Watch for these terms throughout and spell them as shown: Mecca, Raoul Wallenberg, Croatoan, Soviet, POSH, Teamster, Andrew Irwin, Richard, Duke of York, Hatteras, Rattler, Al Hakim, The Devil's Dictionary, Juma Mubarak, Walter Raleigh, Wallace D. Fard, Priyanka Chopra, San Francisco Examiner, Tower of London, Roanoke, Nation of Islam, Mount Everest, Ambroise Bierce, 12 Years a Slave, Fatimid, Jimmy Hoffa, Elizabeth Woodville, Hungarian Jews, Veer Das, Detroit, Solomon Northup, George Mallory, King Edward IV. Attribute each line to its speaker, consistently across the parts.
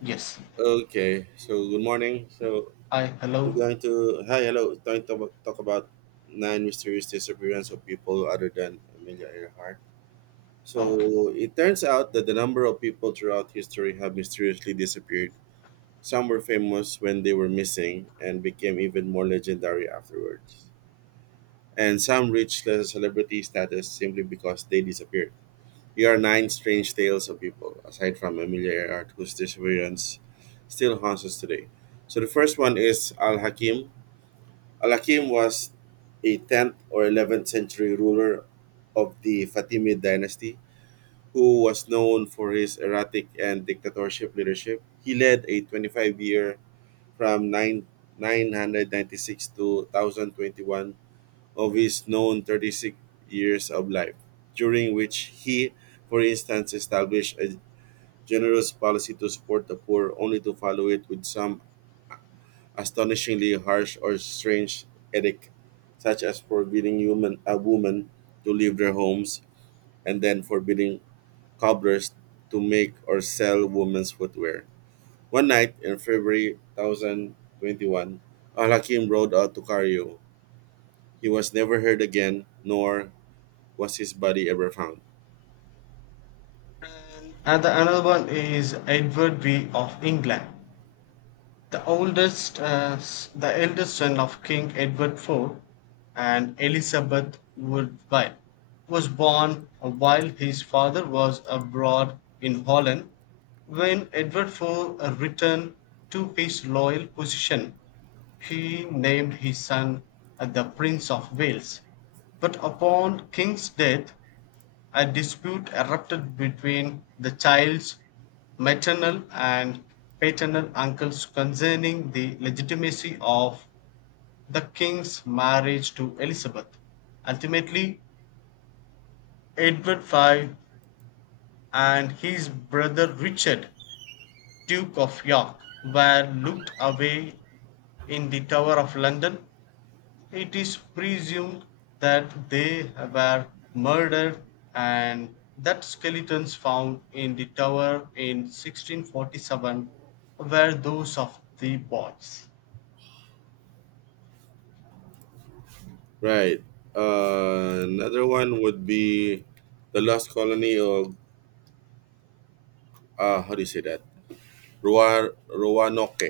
Speaker 1: Yes.
Speaker 2: Okay, so good morning. So
Speaker 1: I
Speaker 2: you're
Speaker 1: hello.
Speaker 2: going to hi, hello. Going to talk about nine mysterious disappearance of people other than Amelia Earhart.
Speaker 1: Okay.
Speaker 2: So it turns out that the number of people throughout history have mysteriously disappeared. Some were famous when they were missing and became even more legendary afterwards. And some reached the celebrity status simply because they disappeared. Here are nine strange tales of people, aside from Amelia Earhart, whose disappearance still haunts us today. So the first one is Al Hakim. Al Hakim was a 10th or 11th century ruler of the Fatimid dynasty who was known for his erratic and dictatorship leadership. He led a 25-year from 996 to 1021 of his known 36 years of life, during which he, for instance, established a generous policy to support the poor, only to follow it with some astonishingly harsh or strange edict, such as forbidding a woman to leave their homes and then forbidding cobblers to make or sell women's footwear. One night in February 1021, Al Hakim rode out to Cairo. He was never heard again, nor was his body ever found?
Speaker 1: And the another one is Edward V of England, the oldest, the eldest son of King Edward IV, and Elizabeth Woodville, was born while his father was abroad in Holland. When Edward IV returned to his loyal position, he named his son the Prince of Wales. But upon King's death, a dispute erupted between the child's maternal and paternal uncles concerning the legitimacy of the king's marriage to Elizabeth. Ultimately, Edward V and his brother Richard, Duke of York, were locked away in the Tower of London. It is presumed that they were murdered, and that skeletons found in the tower in 1647 were those of the boys.
Speaker 2: Right. Another one would be the lost colony of, how do you say that? Roanoke.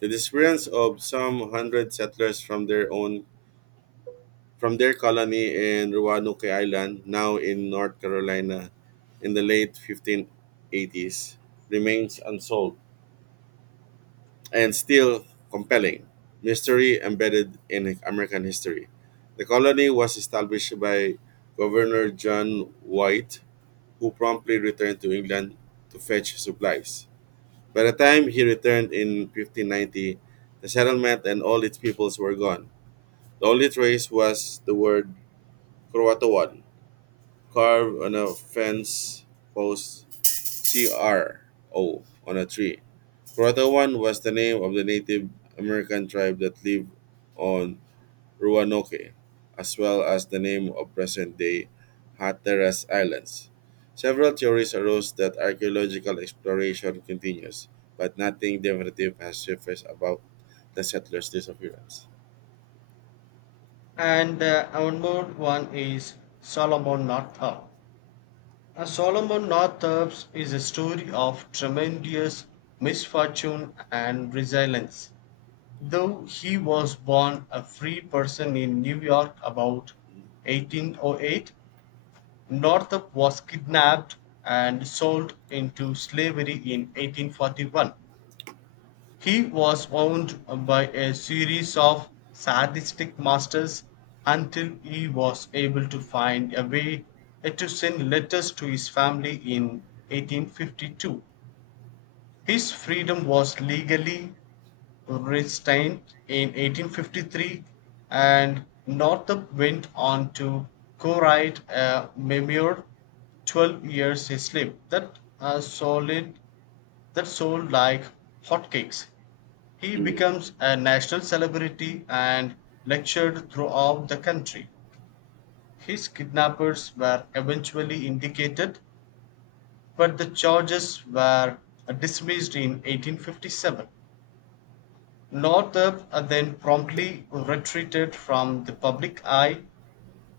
Speaker 2: The disappearance of some hundred settlers from their colony in Roanoke Island, now in North Carolina, in the late 1580s, remains unsolved, and still compelling mystery embedded in American history. The colony was established by Governor John White, who promptly returned to England to fetch supplies. By the time he returned in 1590, the settlement and all its peoples were gone. The only trace was the word Croatoan, carved on a fence post, CRO on a tree. Croatoan was the name of the Native American tribe that lived on Roanoke, as well as the name of present day Hatteras Islands. Several theories arose that archaeological exploration continues, but nothing definitive has surfaced about the settlers' disappearance.
Speaker 1: And one more one is Solomon Northup. Solomon Northup is a story of tremendous misfortune and resilience. Though he was born a free person in New York about 1808, Northup was kidnapped and sold into slavery in 1841. He was owned by a series of sadistic masters until he was able to find a way to send letters to his family in 1852. His freedom was legally restrained in 1853, and Northup went on to co-write a memoir, 12 Years a Slave, that solid that sold like hotcakes. He
Speaker 2: Mm.
Speaker 1: becomes a national celebrity and lectured throughout the country. His kidnappers were eventually indicted, but the charges were dismissed in 1857. Northup then promptly retreated from the public eye.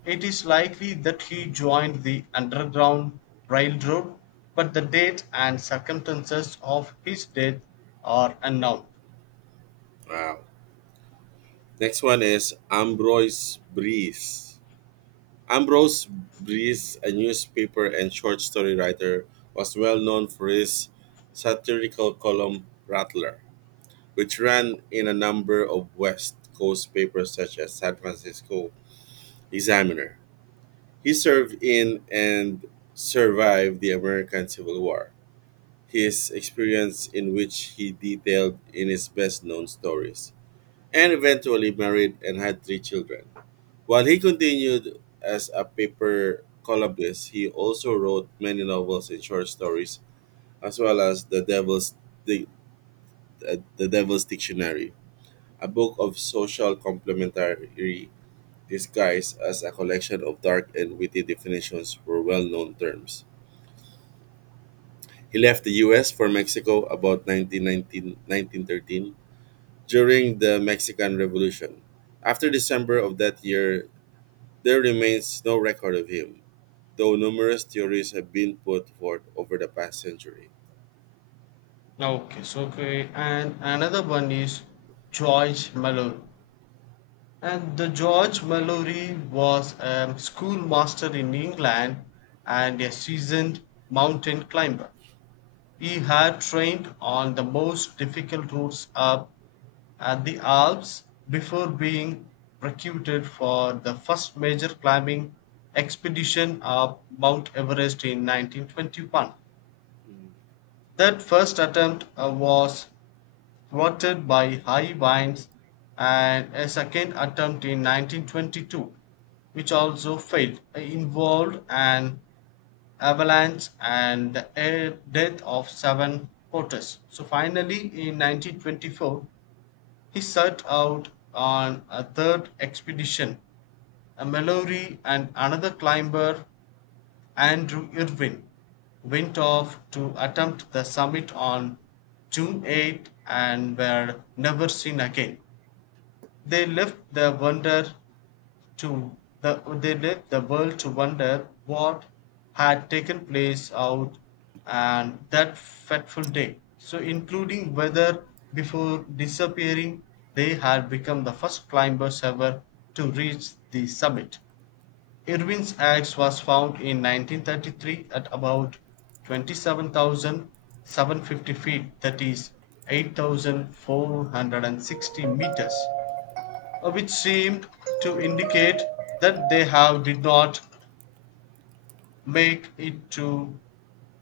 Speaker 1: It is likely that he joined the Underground Railroad, but the date and circumstances of his death are unknown.
Speaker 2: Wow. Next one is Ambroise Bierce. Ambrose Bierce, a newspaper and short story writer, was well known for his satirical column Rattler, which ran in a number of West Coast papers such as San Francisco Examiner. He served in and survived the American Civil War, his experience in which he detailed in his best known stories, and eventually married and had three children. While he continued as a paper columnist, he also wrote many novels and short stories, as well as the the Devil's Dictionary, a book of social commentary disguised as a collection of dark and witty definitions for well known terms. He left the US for Mexico about 19191913 during the Mexican Revolution. After December of that year, there remains no record of him, though numerous theories have been put forth over the past century.
Speaker 1: And another one is George Mallory. And the George Mallory was a schoolmaster in England and a seasoned mountain climber. He had trained on the most difficult routes up at the Alps before being recruited for the first major climbing expedition up Mount Everest in 1921.
Speaker 2: Mm.
Speaker 1: That first attempt was thwarted by high winds, and a second attempt in 1922, which also failed, involved an avalanche and the air death of seven porters. So finally, in 1924, he set out on a third expedition. A Mallory and another climber, Andrew Irwin, went off to attempt the summit on June 8 and were never seen again. They left the wonder to the they left the world to wonder what had taken place out and that fateful day, so including whether before disappearing they had become the first climbers ever to reach the summit. Irwin's axe was found in 1933 at about 27,750 feet, that is 8,460 meters, which seem to indicate that they have did not make it to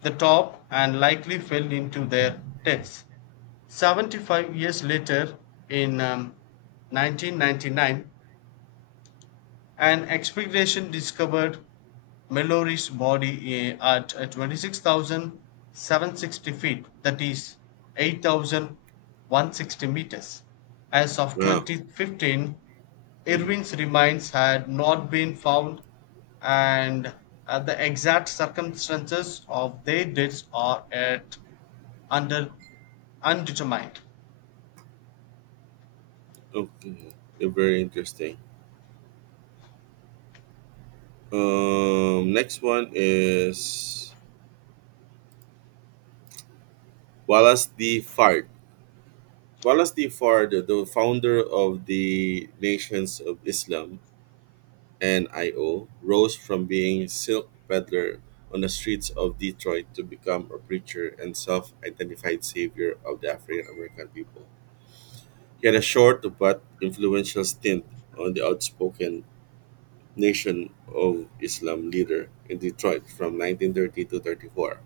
Speaker 1: the top and likely fell into their deaths. 75 years later, in 1999, an expedition discovered Mallory's body at 26,760 feet, that is 8,160 meters. As of
Speaker 2: Wow.
Speaker 1: 2015,
Speaker 2: Mm.
Speaker 1: Irwin's remains had not been found, and the exact circumstances of their deaths are at under undetermined.
Speaker 2: Okay. They very interesting. Next one is Wallace D. Fard. Wallace D. Fard, the founder of the Nations of Islam and IO, rose from being silk peddler on the streets of Detroit to become a preacher and self-identified savior of the African American people. He had a short but influential stint on the outspoken Nation of Islam leader in Detroit from 1930 to 34,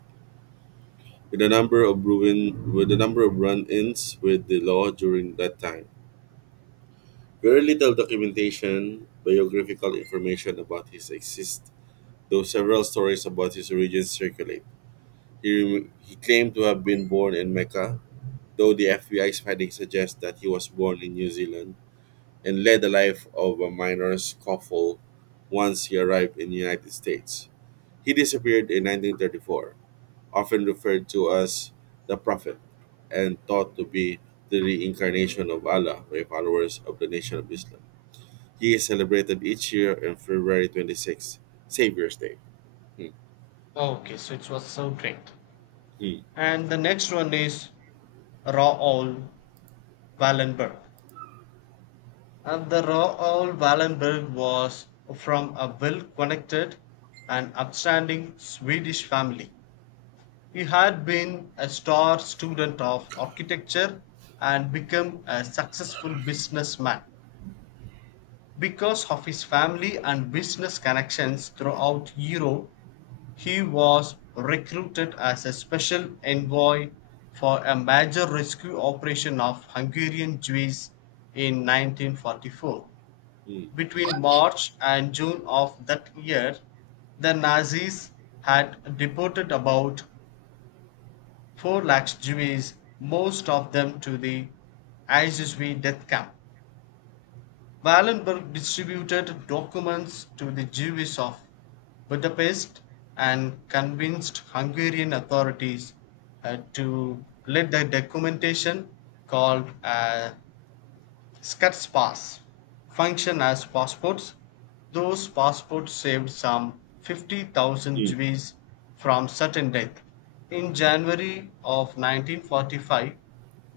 Speaker 2: with a number of run-ins with the law during that time. Very little documentation, biographical information about his exist, though several stories about his origins circulate. He claimed to have been born in Mecca, though the FBI's findings suggest that he was born in New Zealand and led the life of a minor scuffle once he arrived in the United States. He disappeared in 1934, often referred to as the Prophet, and thought to be the reincarnation of Allah by followers of the Nation of Islam. He is celebrated each year on February 26th, Savior's Day. Hmm.
Speaker 1: Okay, so it was so great.
Speaker 2: Hmm.
Speaker 1: And the next one is Raoul Wallenberg. And the Raoul Wallenberg was from a well connected and upstanding Swedish family. He had been a star student of architecture and become a successful businessman. Because of his family and business connections throughout Europe, he was recruited as a special envoy for a major rescue operation of Hungarian Jews in 1944.
Speaker 2: Hmm.
Speaker 1: Between March and June of that year, the Nazis had deported about 4 lakh Jews, most of them to the ISSB death camp. Wallenberg distributed documents to the Jews of Budapest and convinced Hungarian authorities to let the documentation called a. Scots Pass function as passports. Those passports saved some 50,000
Speaker 2: Hmm.
Speaker 1: Jews from certain death. In
Speaker 2: Hmm.
Speaker 1: January of 1945,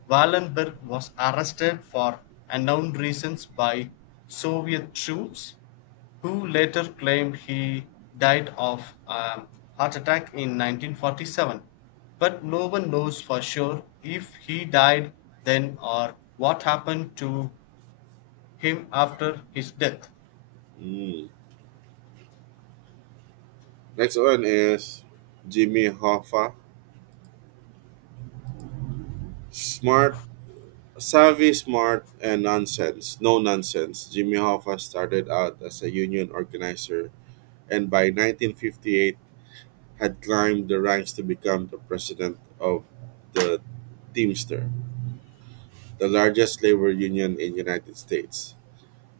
Speaker 1: Wallenberg was arrested for unknown reasons by Soviet troops, who later claimed he died of a heart attack in 1947. But no one knows for sure if he died then or what happened to him after his death.
Speaker 2: Hmm. Next one is Jimmy Hoffa. Smart Savvy, smart, and nonsense. No nonsense. Jimmy Hoffa started out as a union organizer and by 1958 had climbed the ranks to become the president of the Teamster, the largest labor union in United States.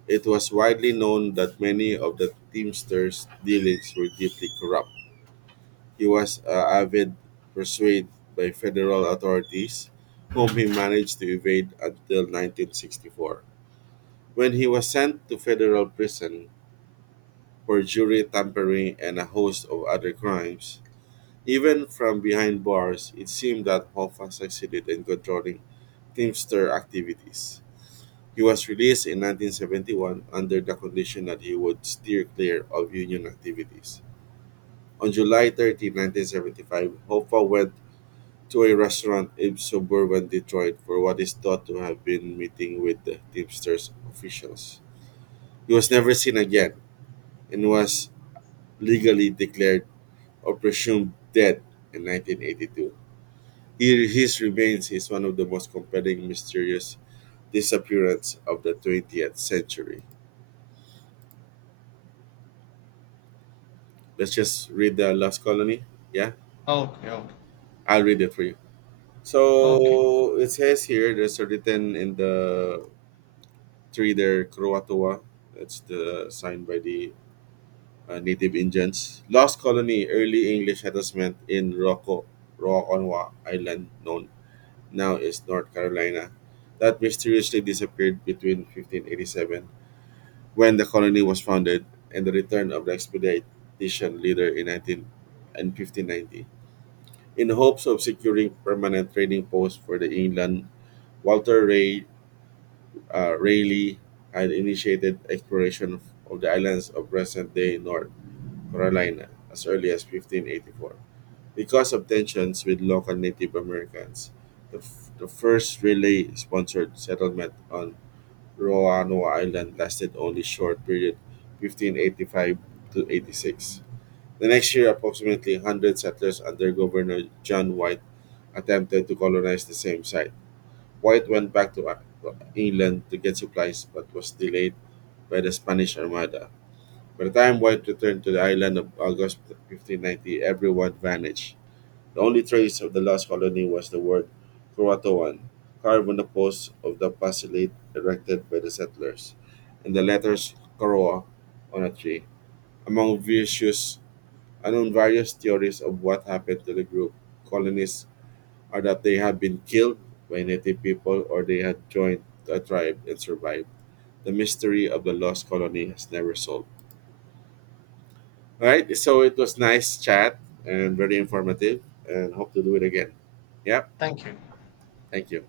Speaker 2: It was widely known that many of the Teamsters' dealings were deeply corrupt. He was avid pursued by federal authorities, whom he managed to evade until 1964, when he was sent to federal prison for jury tampering and a host of other crimes. Even from behind bars, it seemed that Hoffa succeeded in controlling Teamster activities. He was released in 1971 under the condition that he would steer clear of union activities. On July 30, 1975, Hoffa went to a restaurant in suburban Detroit for what is thought to have been meeting with the Teamsters officials. He was never seen again and was legally declared or presumed dead in 1982. He, his remains is one of the most compelling mysterious disappearance of the 20th century. Let's just read the Lost Colony. Yeah,
Speaker 1: Okay, okay,
Speaker 2: I'll read it for you.
Speaker 1: okay.
Speaker 2: So it says here, there's a written in the tree there, Croatoa. That's the sign by the native Indians. Lost Colony, early English settlement in Rarotonga Island, known now is North Carolina, that mysteriously disappeared between 1587, when the colony was founded, and the return of the expedition leader in 19 and 1590. In hopes of securing permanent trading posts for the England, Walter Raleigh had initiated exploration of the islands of present-day North Carolina as early as 1584. Because of tensions with local Native Americans, the first relay sponsored settlement on Roanoke Island lasted only short period, 1585 to 86. The next year, approximately 100 settlers under Governor John White attempted to colonize the same site. White went back to England to get supplies but was delayed by the Spanish Armada. By the time White returned to the island of August 1590, everyone vanished. The only trace of the lost colony was the word Croatoan, carved on the posts of the basilica erected by the settlers, and the letters Koroa on a tree. Among various, among various theories of what happened to the group, colonists are that they had been killed by native people or they had joined a tribe and survived. The mystery of the lost colony has never solved. All right, so it was nice chat and very informative, and hope to do it again. Yep,
Speaker 1: Thank you.
Speaker 2: thank you.